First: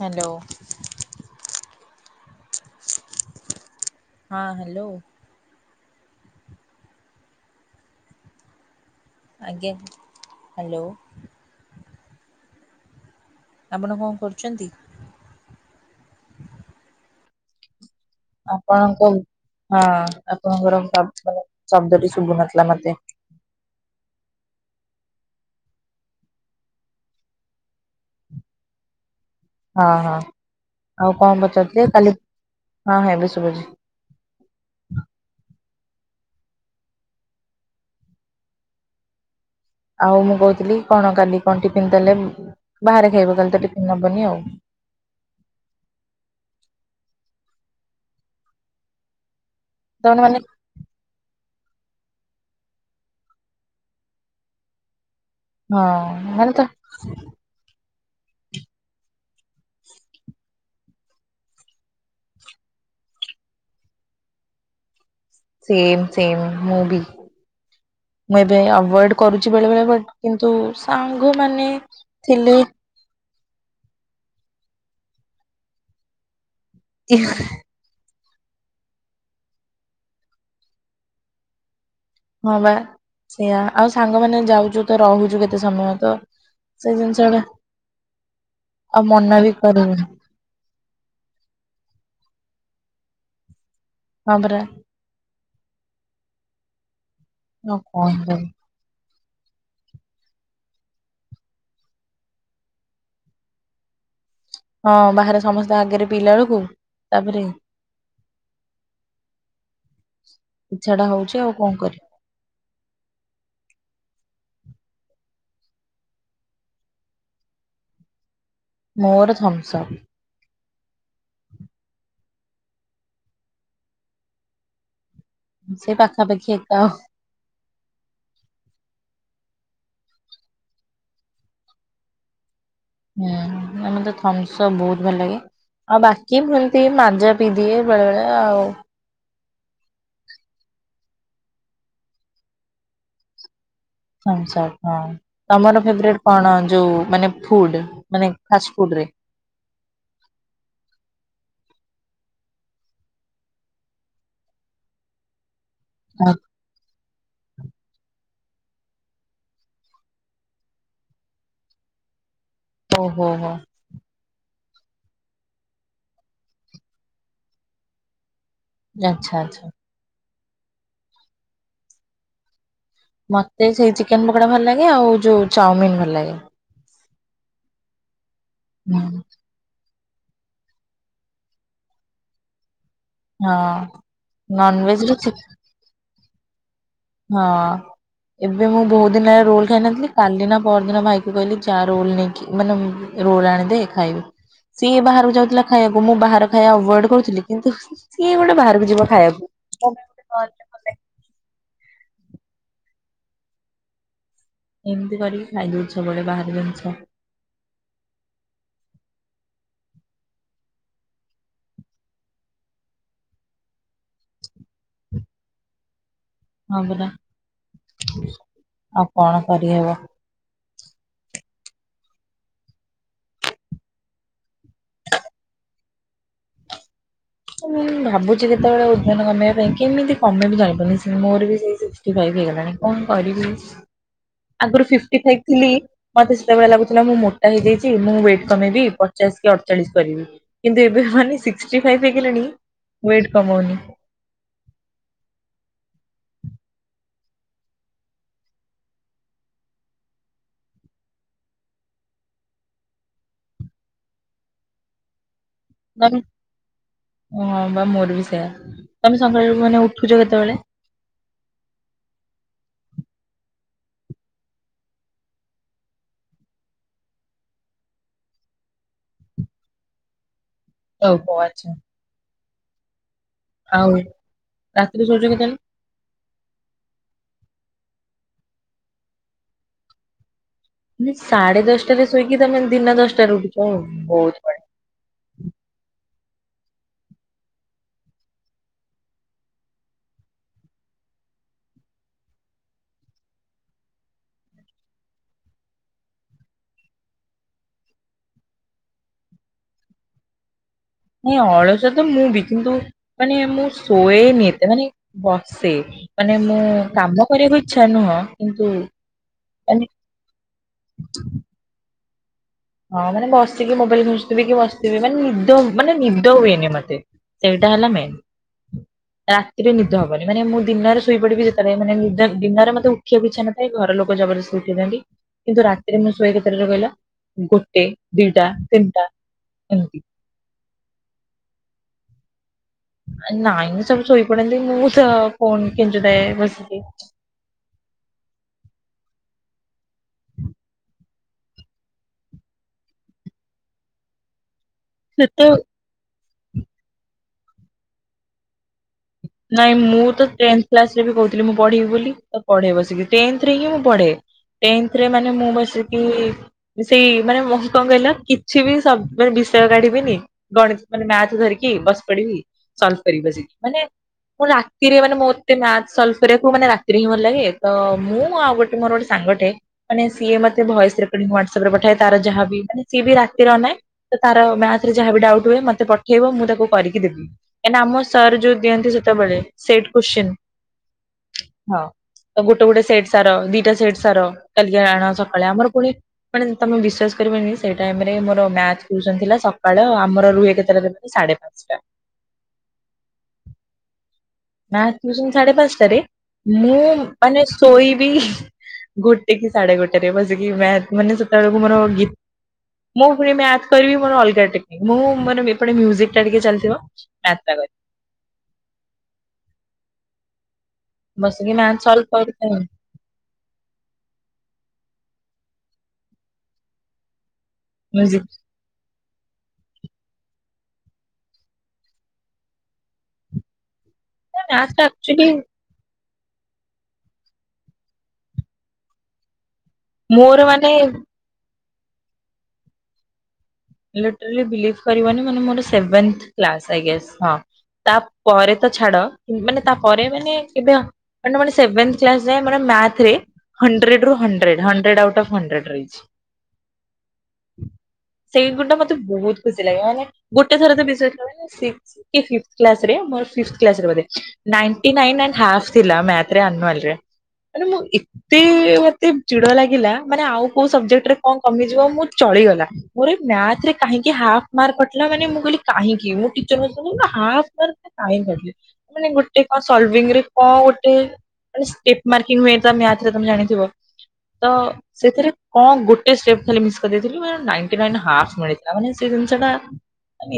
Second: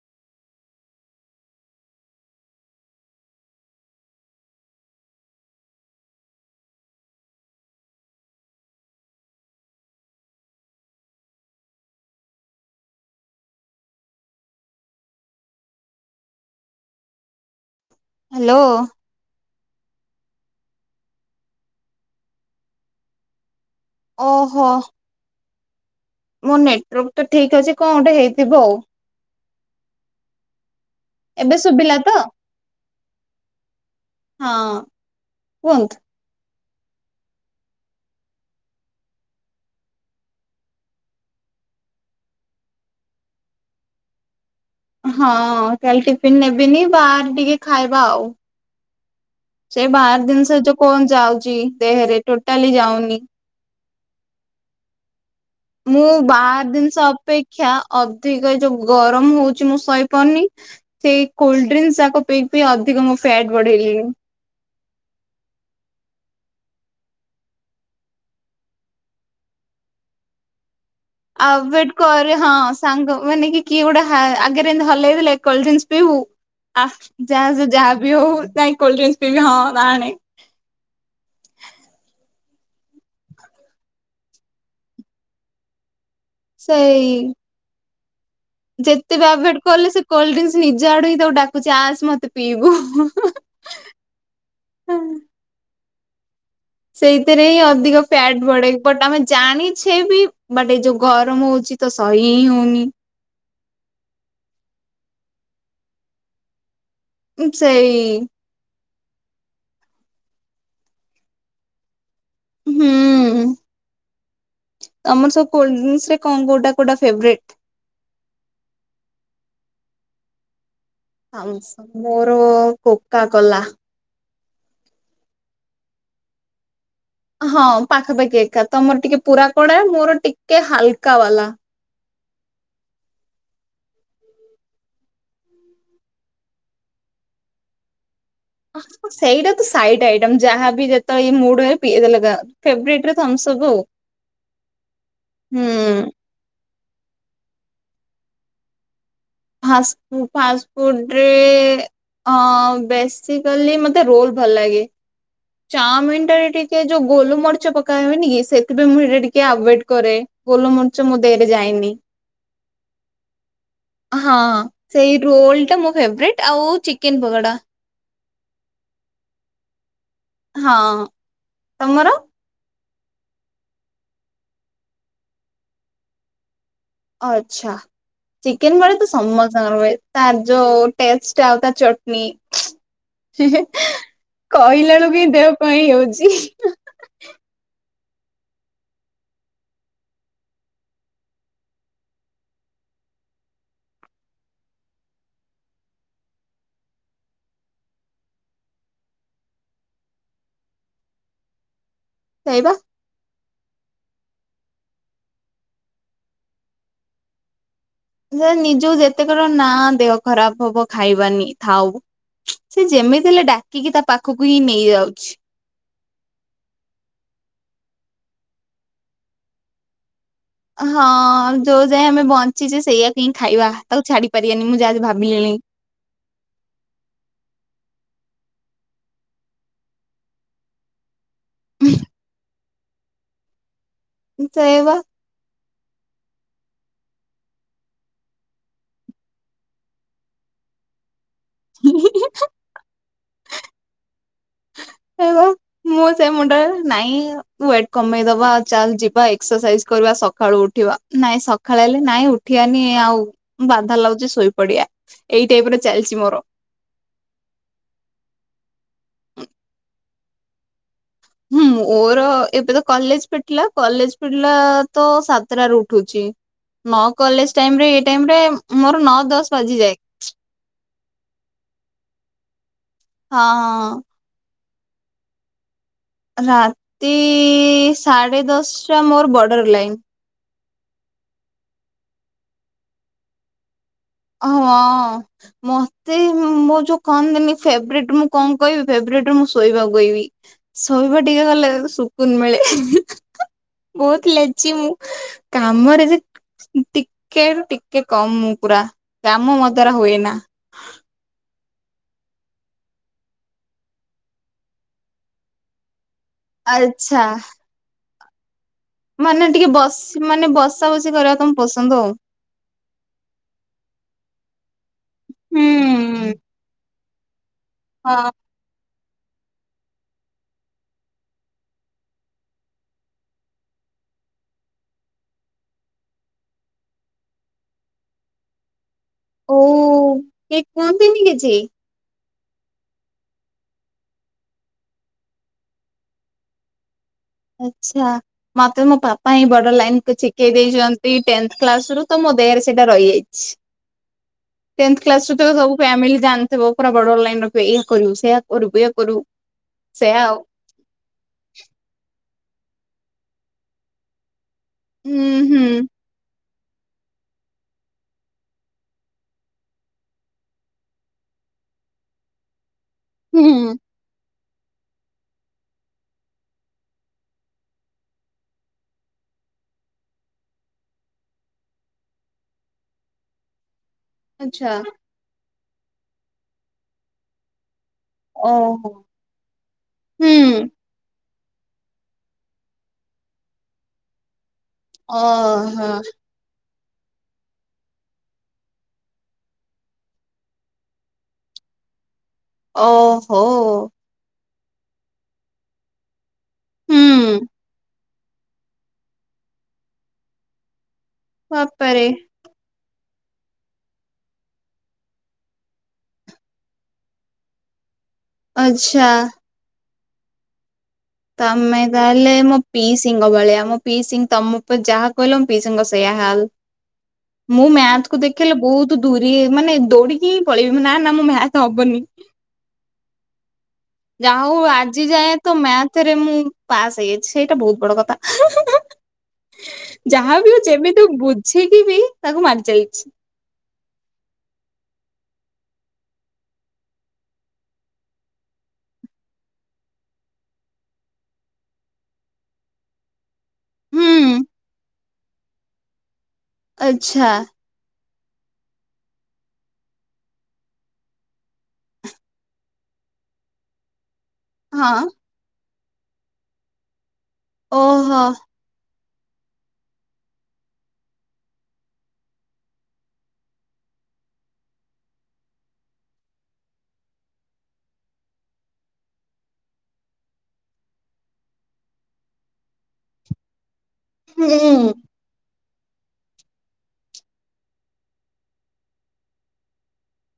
Hello. ହଁ hello. ଆଜ୍ଞା hello. ଆପଣ କଣ କରୁଛନ୍ତି? ହ୍ୟାଲୋ ଆପଣଙ୍କ ହଁ ଆପଣଙ୍କର ଶବ୍ଦ ଶଦ୍ଦଟି ଶୁଭୁନଥିଲା ମତେ। ଓହୋ। ମୋ ନେଟୱାର୍କ ତ ଠିକ୍ ଅଛି କଣ ଗୋଟେ ହେଇଥିବ ଆଉ। ହଁ ହଁ ଆଉ କଣ ଏବେ ପଚାରୁଥିଲେ ଶୁଭିଲା ତ କାଲି ହଁ ହଁ ଏବେ ଶୁଭୁଛି। ହଁ କୁହନ୍ତୁ? ଆଉ ମୁଁ କହୁଥିଲି କଣ କାଲି କଣ ଟିଫିନ୍ ଦେଲେ ବାହାରେ ଖାଇବ କାଲି ତ ଟିଫିନ୍ ନବନି ଆଉ। ହଁ କାଲି ଟିଫିନ୍ ନେବିନି ବାହାର ଟିକେ ଖାଇବା ଆଉ। ସେ ତମେ ବାହାର ମାନେ ଜିନଷ ଯଉ କଣ ଯାଉଛି ଦେହେରେ ଟୋଟାଲି ଯାଉନି। ହଁ ମୁଁ ମାନେ ତ ବାହାର ଜିନିଷ ଅପେକ୍ଷା ଅଧିକ ଏ ଯୋଉ ଗରମ ହଉଛି ମୁଁ ଶଇ ପରୁନି। ସେଇ କୋଲ୍ ଡ୍ରିସ୍ ଯାକ ପି ପି ଅଧିକ ମୁଁ ଫ୍ୟାଟ ବଢେଇଲିଣି। ସେମ୍ ସେମ୍ ମୁଁ ବି ମୁଁ ଏବେ ଆଭଏଡ କରୁଛି ବେଳେଳେ ବଟ୍ କିନ୍ତୁ ଆଉ ସାଙ୍ଗମାନେ ୱେଟ୍ କରେ ହଁ ଥିଲେ। ସାଙ୍ଗ ମାନେ କିଏ ଗୋଟୋ ହା ଆଗରେମିତି ହଲେଇଲେ ଦେଲେ କୋଲ୍ ଡ୍ରିସ୍ ପିଇବୁ? ଆ ଯାହା ସେ ଯାହା ବି ହଉ ଯାଇ କୋଲ୍ ଡ୍ରିସ୍ ପିଇବି ହଁ ଆଣେ। ହଁ ବା ସେଇୟା ଆଉ ସାଙ୍ଗମାନେ ଯାଉଛୁ ତ ରହୁଛୁ କେତେ ସମୟ ତ। ସେ ଜିନିଷ ସେଇ। ଟା ଆଉ ଯେତେ ବି ମନା ଆଭଏଡ୍ କଲେ ସେ କରିବୁନି କୋଲଡ୍ରିଙ୍କସ୍। ନିଜ ଆଡୁ ହିଁ ତାକୁ ଡାକୁଚି ଆସ ମତେ ପିଇବୁ। ହଁ ପରା। ସେଇଥିରେ ହିଁ ଆଉ ଅଧିକ କଣ କରିବୁ। ଫ୍ୟାଟ ବଢେ। ବଟ୍ ଆମେ ଜାଣିଛେ ବି ବଟ୍ ଏ ଯୋଉ ଗରମ ହଉଛି ତ ସହି ହିଁ ହଉନି। ହଁ ବାହାରେ ସମସ୍ତେ ଆଗରେ ପିଲା ବେଳକୁ ତାପରେ। ସେଇ ଇଛା ଟା ହଉଛି ଆଉ କଁ କରି ହୁଁ। ତମର ସବୁ କୋଲଡ୍ରିଙ୍କସ୍ ରେ କଁ କୋଉଟା କୋଉଟା ଫେବେରେଟ୍। ମୋର ଥମସ୍ଅପ୍। ଥମସ୍ଅପ୍ ମୋର କୋକା କୋଲା। ହଁ ସେଇ ପାଖା ପାଖି ଏକା ଆଉ। ହଁ ପାଖାପାଖି ଏକା ତମର ଟିକେ ପୁରା କଡା ମୋର ଟିକେ ହାଲକା ବାଲା। ହୁଁ ଆଉ ମତେ ଥମସ୍ଅପ୍ ବହୁତ ଭଲ ଲାଗେ। ଆଉ ବାକି ସେମତି ମାଜା ପିଇଦିଏ ବେଳେ ବେଳେ ଆଉ। ହଁ ସେଇଟା ତ ସାଇଡ ଆଇଟମ ଯାହାବି ଯେତେ ବେଳେ ବି ମୁଡ ହେଲେ ପିଇ ଦେଲ ତ ଫେବରଟ ରେ ଥମସ୍ଅପ୍ ଆଉ। ଥମସ୍ଅପ ହଁ ହୁଁ ତମର ଫେବରେଟ୍। କଣ ଯୋଉ ମାନେ ଫୁଡ ମାନେ ଫାଷ୍ଟ ଫୁଡ ରେ। ଫାସ୍ ଫୁ ଫାଷ୍ଟଫୁଡ ରେ। ହଁ ବେସିକାଲି ମତେ ରୋଲ ଭଲ ଲାଗେ। ଚାଓମିନ ଟା ରେ ଟିକେ ଯୋଉ ଗୋଲ ମରିଚ ପକା ହୁଏନି କି ସେଥିପାଇଁ ମୁଁ ସେଇଟା ଟିକେ ଆଭଏଡ କରେ। ଗୋଲୁ ମରିଚ ମୋ ଦେହରେ ଯାଏନି। ଓହୋ ହୋ। ହଁ ସେଇ ରୋଲ ଟା ମୋ ଫେବରଟ୍ ଆଉ, ଚିକେନ, ପକୋଡା। ଆଚ୍ଛା ଆଛା। ହଁ ତମର। ମତେ ସେଇ ଚିକେନ ପକୋଡା ଭଲ ଲାଗେ ଆଉ ଯୋଉ ଚାଉମିିନ ଭଲ ଲାଗେ। ଆଚ୍ଛା ଚିକେନ ପୋକଡ଼ା ହୁଁ ତ ସମସ୍ ସ୍ତ ଙ୍କର ହୁଏ ତାର ଯୋଉ ଟେଷ୍ଟ ଆଉ ତା ଚଟଣି। ହିଁ ହେଁ ହଁ। କହିଲା ନନଭେଜରେ ବେଳୁକୁ ହିଁ ଚିକ୍ ଦେହ କଁ ହେଇ ଯାଉଛି। ହଁ। ଏବେ ମୁଁ ବହୁତ ଦିନ ହେଲା ରୋଲ ଖାଇ ନଥିଲି କାଲି ନା ପରଦିନ ଭାଇ କି କହିଲି ଯା ରୋଲ ନେଇକି ମାନେ। ରୋଲ ଆଣିଦେ ଖାଇବି ସିଏ ବାହାରକୁ ଯାଉଥିଲା ଖାଇବାକୁ ମୁଁ ବାହାର ଖାଇବା ଆଭଏଡ କରୁଥିଲି କିନ୍ତୁ। ସିଏ ଗୋଟେ ବାହାରକୁ ଯିବ ଖାଇବାକୁ। ସେଇଟା। ଏମିତି କରିକି ଖାଇ ଦଉଛି ସବୁ ବଳେ ବାହାର ଜିନିଷ। ସେ ନିଜ କୁ ଯେତେ ଥର ନା ଦେହ ଖରାପ ହବ ଖାଇବାନି ଥାଉ। ସିଏ ଯେମିତି ହେଲେ ଡାକିକି ତା ପାଖକୁ ହିଁ ନେଇ ଯାଉଛି। ହଁ ପରା ଆଉ କଣ କରି ହେବ। ହଁ ଯୋଉ ଯାଏଁ ଆମେ ବଞ୍ଚିଛେ ସେଇଆକୁ ହିଁ ଖାଇବା ତାକୁ ଛାଡି ପାରିବାନି ମୁଁ ଯାହା ଭାବିଲିଣି। ମୁଁ ବି ଭାବୁଛି କେତେବେଳେ ଓଜନ କମେଇବା ପାଇଁ କେମିତି କମେଇ ବି ଜାଣି ପାରୁନି ସି ମୋର। ସିଏ ସେଇ ସିକ୍ସଟି ଫାଇବ୍ ହେଇ ଗଲାଣି କଣ କରିବି ଆଗରୁ ସେଇବା ଫିଫ୍ଟି ଫାଇବ୍ ଥିଲି। ମତେ ସେତେବେଳେ ଲାଗୁଥିଲା ମୁଁ ମୋଟା ହେଇଯାଇଛି ମୁଁ ୱେଟ୍ କମେଇବି ପଚାଶ କି ଅଡଚାଳିଶ କରିବି। କିନ୍ତୁ ଏବେ ମାନେ ସିକ୍ଟିଫାଇଭ ହେଇଗଲେଣି ୱେଟ କମଉନି। [unintelligible] ମୁଁ ସେ ମୁଣ୍ଡରେ ନାଇଁ ୱେଟ କମେଇଦବା ଚାଲ ଯିବା ଏକ୍ସରସାଇଜ କରିବା ସକାଳୁ ଉଠିବା। ନାଇଁ ସଖାଳ ହେଲେ ନାଇଁ ଉଠିବାନି ଆଉ ବାଧା ଲାଗୁଚି ଶୋଇପଡିବା। ଏଇ ଟାଇପ୍ ର ନହେଲେ ଚାଲିଚି ମୋର। ହଁ ବା ମୋର ବି ସେୟା। ତମେ ସକାଳେ ମାନେ ଉଠୁଚ କେତେବେଳେ? ହୁଁ ମୋର ଏବେ ତ କଲେଜ୍ ଫିଟିଲା କଲେଜ୍ ଫିଟିଲା ତ ସାତଟାରେ ଉଠୁଚି। ନ କଲେଜ୍ ଟାଇମ ରେ ଏଇ ଟାଇମ ରେ ମୋର ନଅ ଦଶ ବାଜିଯାଏ। [unintelligible] ଆଚ୍ଛା। ଆଉ, ହଁ ରାତିରେ ଶୋଉଚ କେତେବେଳେ? ରାତି ସାଢ଼େ ଦଶଟା ମୋର ବର୍ଡର ଲାଇନ୍। ମାନେ ସାଢେ ଦଶଟାରେ ଶୋଇକି ତମେ ଦିନ ଦଶଟାରେ ଉଠିଚ। [unintelligible] ହଁ। ମତେ ମୋ ଯୋଉ କହନ୍ତିନି ଫେବରେଟ୍ ମୁଁ କଣ କହିବି ଫେବରେଟ୍ ରେ ମୁଁ ଶୋଇବାକୁ କହିବି। ଶୋଇବା ଟିକେ ଗଲେ ସୁକୁନ ମିଳେ। ବହୁତ ଲେଜି ମୁଁ। କାମରେ ଯେ ଟିକେ ରୁ ଟିକେ କମ୍ ମୁଁ ପୁରା। କାମ ମୋ ଦ୍ଵାରା ହୁଏନା। ନାଇଁ ଅଳସୁଆ ତ ମୁଁ ବି। କିନ୍ତୁ ମାନେ ମୁଁ ଶୋଏନି ଏତେ ମାନେ ବସେ। ମାନେ ମୁଁ ଆଚ୍ଛା କାମ କରିବାକୁ ଇଚ୍ଛା ନୁହଁ। କିନ୍ତୁ ମାନେ ଟିକେ ବସ ମାନେ ବସା ବସି କରିବାକୁ ତମକୁ ପସନ୍ଦ ଆଉ। ହଁ ମାନେ ବସିକି ମୋବାଇଲ ଖେଞ୍ଚୁଥିବି କି ବସିଥିବି, ମାନେ ନିଦ ମାନେ ହୁଁ। ନିଦ ହୁଏନି ମତେ। ସେଇଟା ହେଲା ମେନ୍। ହଁ ରାତିରେ ନିଦ ହବନି। ମାନେ ମୁଁ ଦିନରେ ଶୋଇପଡିବି ଯେତେବେଳେ ମାନେ ନିଦ ଦିନରେ ମୋତେ ଉଠିବାକୁ ଇଚ୍ଛା ନ ନାଇ ଘର ଲୋକ ଜବରଦସ୍ତି ଉଠେଇଦିଅନ୍ତି। କିନ୍ତୁ ରାତିରେ ମୁଁ ଶୁଏ କେତେଟା ରେ କହିଲ? ଗୋଟେ, ଦିଟା, ତିନିଟା। ଓ ଏମିତି କେହି କୁହନ୍ତିନି କିଛି? ନାଇଁ ସବୁ ଶୋଇପଡନ୍ତି ମୁଁ ତ ଫୋନ୍ କେଞ୍ଚୁଥାଏ ବସିକି। ଆଚ୍ଛା। ମତେ ମୋ ପାପା ହିଁ ବର୍ଡର ଲାଇନ କୁ ଶିଖେଇ ଦେଇଛନ୍ତି ଟେନ୍ଥ କ୍ଲାସ ରୁ ତ ମୋ ଦେହରେ ସେଇଟା ରହିଯାଇଚି। ଟେନ୍ଥ କ୍ଲାସ୍ ରୁ ତ ସେତେ ସବୁ ଫ୍ୟାମିଲି ଜାଣିଥିବ ପୁରା ବର୍ଡର ଲାଇନ୍ ରଖିବେ ଏଇଆ କରିବୁ ସେଇଆ କରିବୁ ଏଇୟା କରିବୁ। ନାଇଁ ମୁଁ ସେୟା ତ ଆଉ ଟେନ୍ଥ କ୍ଲାସରେ ବି କହୁଥିଲି ମୁଁ ପଢିବି ବୋଲି। ତ ପଢେ ବସିକି। ଟେନ୍ଥ ରେ ହଁ ମୁଁ ପଢେ। ଟେନ୍ଥ ରେ ହୁଁ ମାନେ ମୁଁ ହୁଁ ବସିକି ସେଇ ମାନେ ମୁଁ କଣ କହିଲ କିଛି ବି ସ ମାନେ ବିଷୟ କାଢିବିନି ଗଣିତ ମାନେ ମାଥ ଧରିକି ବସ ପଡିବି, ସଲଭ୍ କରିବି ବସିକି। ହୁଁ ମାନେ ମୁଁ ରାତିରେ ମାନେ ମୋତେ ମାଥ ସଲ୍ଭ୍ କରିବାକୁ ରାତିରେ ହିଁ ଭଲ ଲାଗେ। ତ ମୁଁ ଆଉ ଗୋଟେ ମୋର ଗୋଟେ ସାଙ୍ଗଟେ ମାନେ ସିଏ ମତେ ଭଏସ ରେକଡ଼ିଂ ୱାଟ୍ ଆପ୍ ରେ ପଠାଏ ତାର ଯାହା ବି ମାନେ ସିଏ ବି ରାତିରେ ଅନାଏ। ତ ତାର ଆଚ୍ଛା ମ୍ୟାଥ ରେ ଯାହାବି ଡାଉଟ୍ ହୁଏ ମତେ ପଠେଇବ ମୁଁ ତାକୁ କରିକି ଦେବି। କାହିଁକିନା ଆମ ସାର୍ ଯୋଉ ଓହୋ। ଦିଅନ୍ତି ସେତେବେଳେ ସେଟ୍ କୋଶ୍ଚିନ୍ ହୁଁ ହଁ। ତ ଗୋଟେ ଗୋଟେ ସେଟ୍ ସାର, ଦିଟା ସେଟ୍ ସାର କାଲିକି ଆଣ ସକାଳେ। ଆମର ଓହୋ ପୁଣି ମାନେ ତମେ ବିଶ୍ଵାସ କରିବନି ସେଇ ଟାଇମ ରେ ମୋର ମ୍ୟାଥ ଟିଉସନ୍ ଥିଲା ସକାଳ ଆମର ରୁହେ କେତେଟାରେ ସାଢ଼େ ପାଞ୍ଚଟା। ଓହୋ। ନା ସେ ସାଢେ ପାଞ୍ଚଟାରେ ମୁଁ ମାନେ ହୁଁ। ଶୋଇ ଶୋଇବି ଗୋଟେ କି ସାଢେ ଗୋଟେରେ ବସିକି ମ ମାନେ ସେତେବେଳକୁ ମୋର ବାପରେ ଗୀ ମୁଁ ବି ମ୍ୟାଥ କରିବି ମୋର ଅଲଗା ଟେକ୍ନିକ୍ ମୁଁ ଏପଟେ ଟିକେ ମ୍ୟୁଜିକ ଚାଲିଥିବ। ଦାତା କରି। ଆଚ୍ଛା। ବସିକି ତମେ ମ୍ୟାଥ୍ ସଲ୍ଭ ତାହେଲେ କରୁଥାଏ ମୋ ପିଇସ୍ ସିଙ୍କ ଭଳିଆ ମଁ ପିଇସି ତମ ଯାହା କହିଲ ମୋ ପିସୀଙ୍କ ସେୟା ହବ। ମୁଁ ମ୍ୟାଥକୁୁ ମ୍ୟୁଜିକ୍ ଦେଖିଲ ବହୁତ ଦୂରି ମାନେ ଦୌଡିକି ପଳେଇବି ନା ନା ମୋ ମ୍ୟାଥ ହବନି। ଯାହା ହଉ ମ୍ୟାଥ୍ ଟା ଆଜି ଆକ୍ଚୁଆଲି ଯାଏ ତ ମ୍ୟାଥ ରେ ମୁଁ ପାସ୍ ହେଇଯାଇଛି ସେଇଟା ବହୁତ ବଡ କଥା। ମୋର ଯାହା ବିି ହଉ ମାନେ ଯେମିତି ହଉ ବୁଝିକି ବି ତାକୁ ମାରି ଯାଇଛି। ଲିଟେରାଳି ବିଲିଭ କରିବନି ମାନ ମୋର ସେଭେନ୍ଥ କ୍ଲାସ ଆଇ ଗେସ। ତାପରେ ତ ଛାଡ ମାନେ ତାପରେ ମାନେ କେବେ ମାନେ ମୋର ସେଭେନ୍ଥ କ୍ଲାସ ଯାଏ ମୋର ମ୍ୟାଥରେ ହଣ୍ଡ୍ରେଡ ରୁ ହୁଁ hundred hundred out of hundred ରହିଛି। ଆଚ୍ଛା। ସେଇ ଗୁଟା ମତେ ବହୁତ ଖୁସି ଲାଗେ ମାନେ ଗୋଟେ ଥର ତ ବିଷୟଥିଲା। [unintelligible] ନାଇଣ୍ଟି ହଁ ନାଇନ୍ ଆଣ୍ଡ ହାଫ୍ ଥିଲା ମ୍ୟାଥରେ ଆନୁଆଲରେ ମାନେ ମୁଁ ଓହୋ ଏତେ ମତେ ଚିଡା ଲାଗିଲା ମାନେ ଆଉ କୋଉ ସବଜେକ୍ଟରେ କଣ କମିଯିବ ମୁଁ ଚଳିଗଲା। ମୋର ମ୍ୟାଥରେ କାହିଁକି ହାଫ ମାର୍କ କଟିଲା ମାନେ ମୁଁ କହିଲି କାହିଁକି ମୁଁ ଟିଚର ମ [unintelligible] ମାନେ ଗୋଟେ କଣ ସଲଭିଙ୍ଗରେ କଣ ଗୋଟେ। ଷ୍ଟେପ ମାର୍କି ହୁଏ ତ ମ୍ୟାଥରେ ତମେ ଜାଣିଥିବ? ତ ହୁଁ। ସେଥିରେ କଣ ଗୋଟେ ଷ୍ଟେପ୍ ଖାଲି ମିସ୍ କରିଦେଇଥିଲି। ସେଇଥିପାଇଁ ହାପ ମିଳିଥିଲା ମାନେ ସେ ଜିନିଷଟା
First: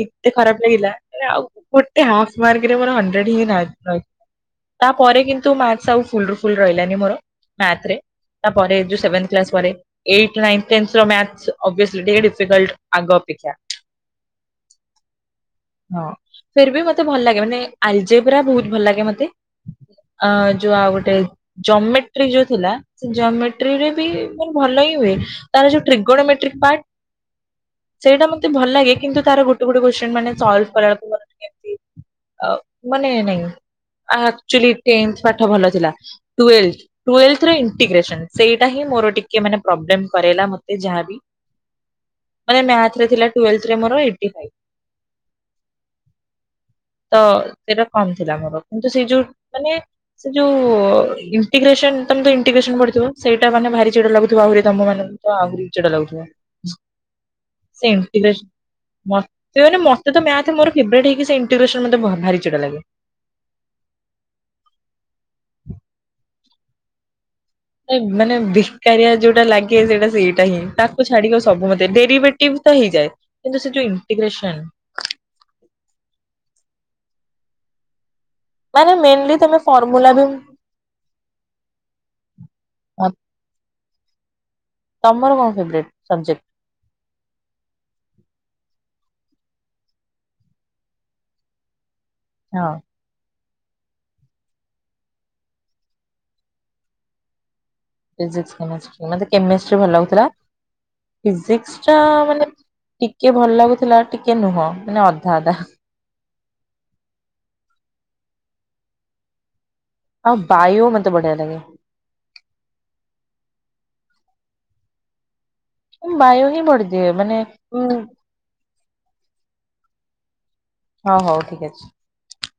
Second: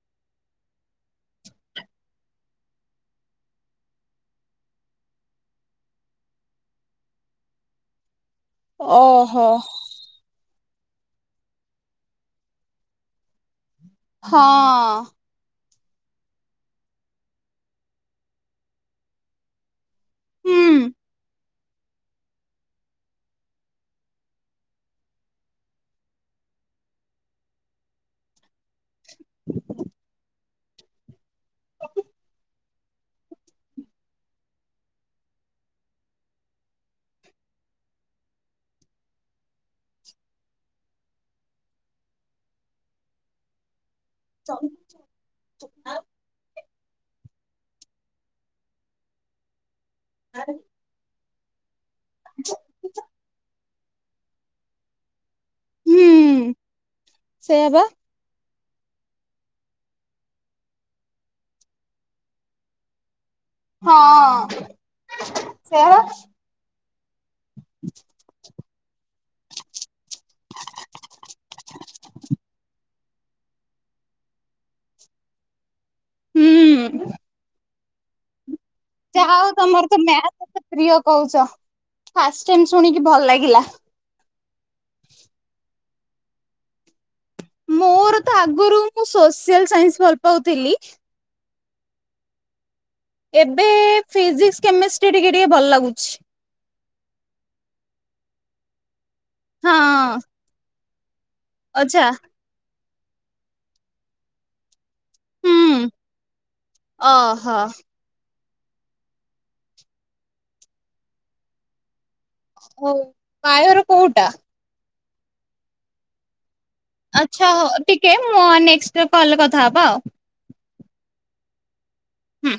ଏତେ ଖରାପ ଲାଗିଲା ଆଉ ଗୋଟେ ହାପ ମାର୍କରେ ମୋର ହଣ୍ଡ୍ରେଡ ହେଇଥାନ୍ତା। ତାପରେ କିନ୍ତୁ ମାର୍କ ସବୁ ଫୁଲ ରୁ ଫୁଲ ରହିଲାନି ମୋର ମ୍ୟାଥ୍ ରେ। ପରେ ସେଭେନ୍ଥ ଓହୋ। କ୍ଲାସ ପରେ ଏଇଟ୍, ନାଇଁନ, ଟେନ୍ଥର ମ୍ୟାଥ ଅବିଓସଲି। ଟିକେ ଡିଫିକଲଟ୍ ଆଗ ଅପେକ୍ଷା। ହଁ। ହଁ ଫେର ବି ମତେ ଭଲ ଲାଗେ ମାନେ ଆଲଜେବ୍ରା ବହୁତ ଭଲ ଲାଗେ ମତେ। ଅ ହୁଁ। ଯୋଉ ଆଉ ଗୋଟେ ଜମେଟ୍ରି ଯୋଉ ଥିଲା ସେ ଜମେଟ୍ରିରେ ବି ମୋର ଭଲ ହିଁ ହୁଏ। ତାର ଯୋଉ ଟ୍ରିଗୋନୋମେଟ୍ରିକ ପାର୍ଟ। ସେଇଟା ମତେ ଭଲ ଲାଗେ କିନ୍ତୁ ତାର ଗୋଟେ ଗୋଟ କୋତ୍ସିନ୍ ମାନେ ସଲଭ୍ କରାଳକୁ ମୋର ଟିକେ ଏମତି ଅ ମାନେ ନାଇଁ ଆକଚୁଆଲି ଟେନ୍ଥ ପାଠ ଭଲ ଥିଲା ଟ ଟୁୱେଲ୍ଥ ରେ ଇଣ୍ଟିଗ୍ରେସନ ସେଇଟା ହିଁ ମୋର ଟିକେ ମାନେ ପ୍ରବ୍ଲେମ କରେଇଲା ମତେ ଯାହାବି। ମାନେ ମ୍ୟାଥରେ ଥିଲା ଟୁଏଲ୍ଥରେ ମୋର ଏଇଟ୍ ଫାଇଭ। ତ ସେଇଟା କମ ଥିଲା ମୋର କିନ୍ତୁ ସେଇ ଯୋଉ ମାନେ ସେ ଯୋଉ ଇଣ୍ଟିଗ୍ରେସନ ତମେ ତ ଇଣ୍ଟିଗ୍ରେସନ ପଡିଥିବ? ସେଇଟା ମାନେ ଭାରି ଚିଡା ଲାଗୁଥିବ ଆହୁରି ତମ ମାନେ ତ ଆହୁରି ଚିଡା ଲାଗୁଥିବ ହୁଁ ସେଇଆ ବା। ସେ। ମେ ମାନେ ମତେ ତ ମ୍ୟାଥ ମୋର ଫେଭରେଟ ହେଇକି ସେ ଇଣ୍ଟିଗ୍ରେସନ ମତେ ଭାରି ଚିଡ଼ା ଲାଗେ। ହଁ ସେଇଆପା ମାନେ ବେକାରିଆ ଯୋଉଟା ଲାଗେ ସେଇଟା ସେଇଟା ହିଁ ତାକୁ ଛାଡିକ ସବୁ ମତେ ଡେରିଭେଟିଭ ତ ହେଇଯାଏ। କିନ୍ତୁ ସେ ଯୁ ଇଣ୍ଟିଗ୍ରେସନ। ହୁଁ। ମାନେ ଯହା ମେନଲି ହଉ ତମେ ତମର ତ ଫର୍ମୁଲା ବି ମ୍ୟାଥ ଏତେ ପ୍ରିୟ କହୁଛ ଫାର୍ଷ୍ଟ ଟାଇମ ଶୁଣିକି ହଁ, ଭଲ ଲାଗିଲା। ତମର କଣ ଫେଭରେଟ ସବଜେକ୍ଟ? ମୋର ତ ଆଗରୁ ମୁଁ ସୋସିଆଲ ସାଇନ୍ସ ଭଲ ପାଉଥିଲି। ହଁ। ଏବେ ଫିଜିକ୍ସ, କେମିଷ୍ଟ୍ରି ଟିକେ ଟିକେ ଭଲ ଲାଗୁଛି। ଫିଜିସ୍କି କେମେଷ୍ଟ୍ରୀ ମତେ କେମେଷ୍ଟ୍ରି ଭଲ ହଁ ଲାଗୁଥିଲା ଫିଜିକସ ଟା ଆଚ୍ଛା ମାନେ ଟିକେ ଭଲ ଲାଗୁଥିଲା ଟିକେ ନୁହଁ ମାନେ ଅଧା ଅଧା। ହୁଁ ଅହ। ଆଉ ବାୟୋ ମତେ ବଢିଆ ଲାଗେ। ହଉ ବାୟୋର କୋଉଟା? ବାୟୋ ହିଁ ବଢିଦିଏ ମାନେ ଆଚ୍ଛା ହଉ ଉଁ। ଟିକେ ମୁଁ ନେକ୍ଷ୍ଟ କଲ କଥା ହବା ଆଉ। ହ ହଉ ଠିକ ଅଛି। ହୁଁ।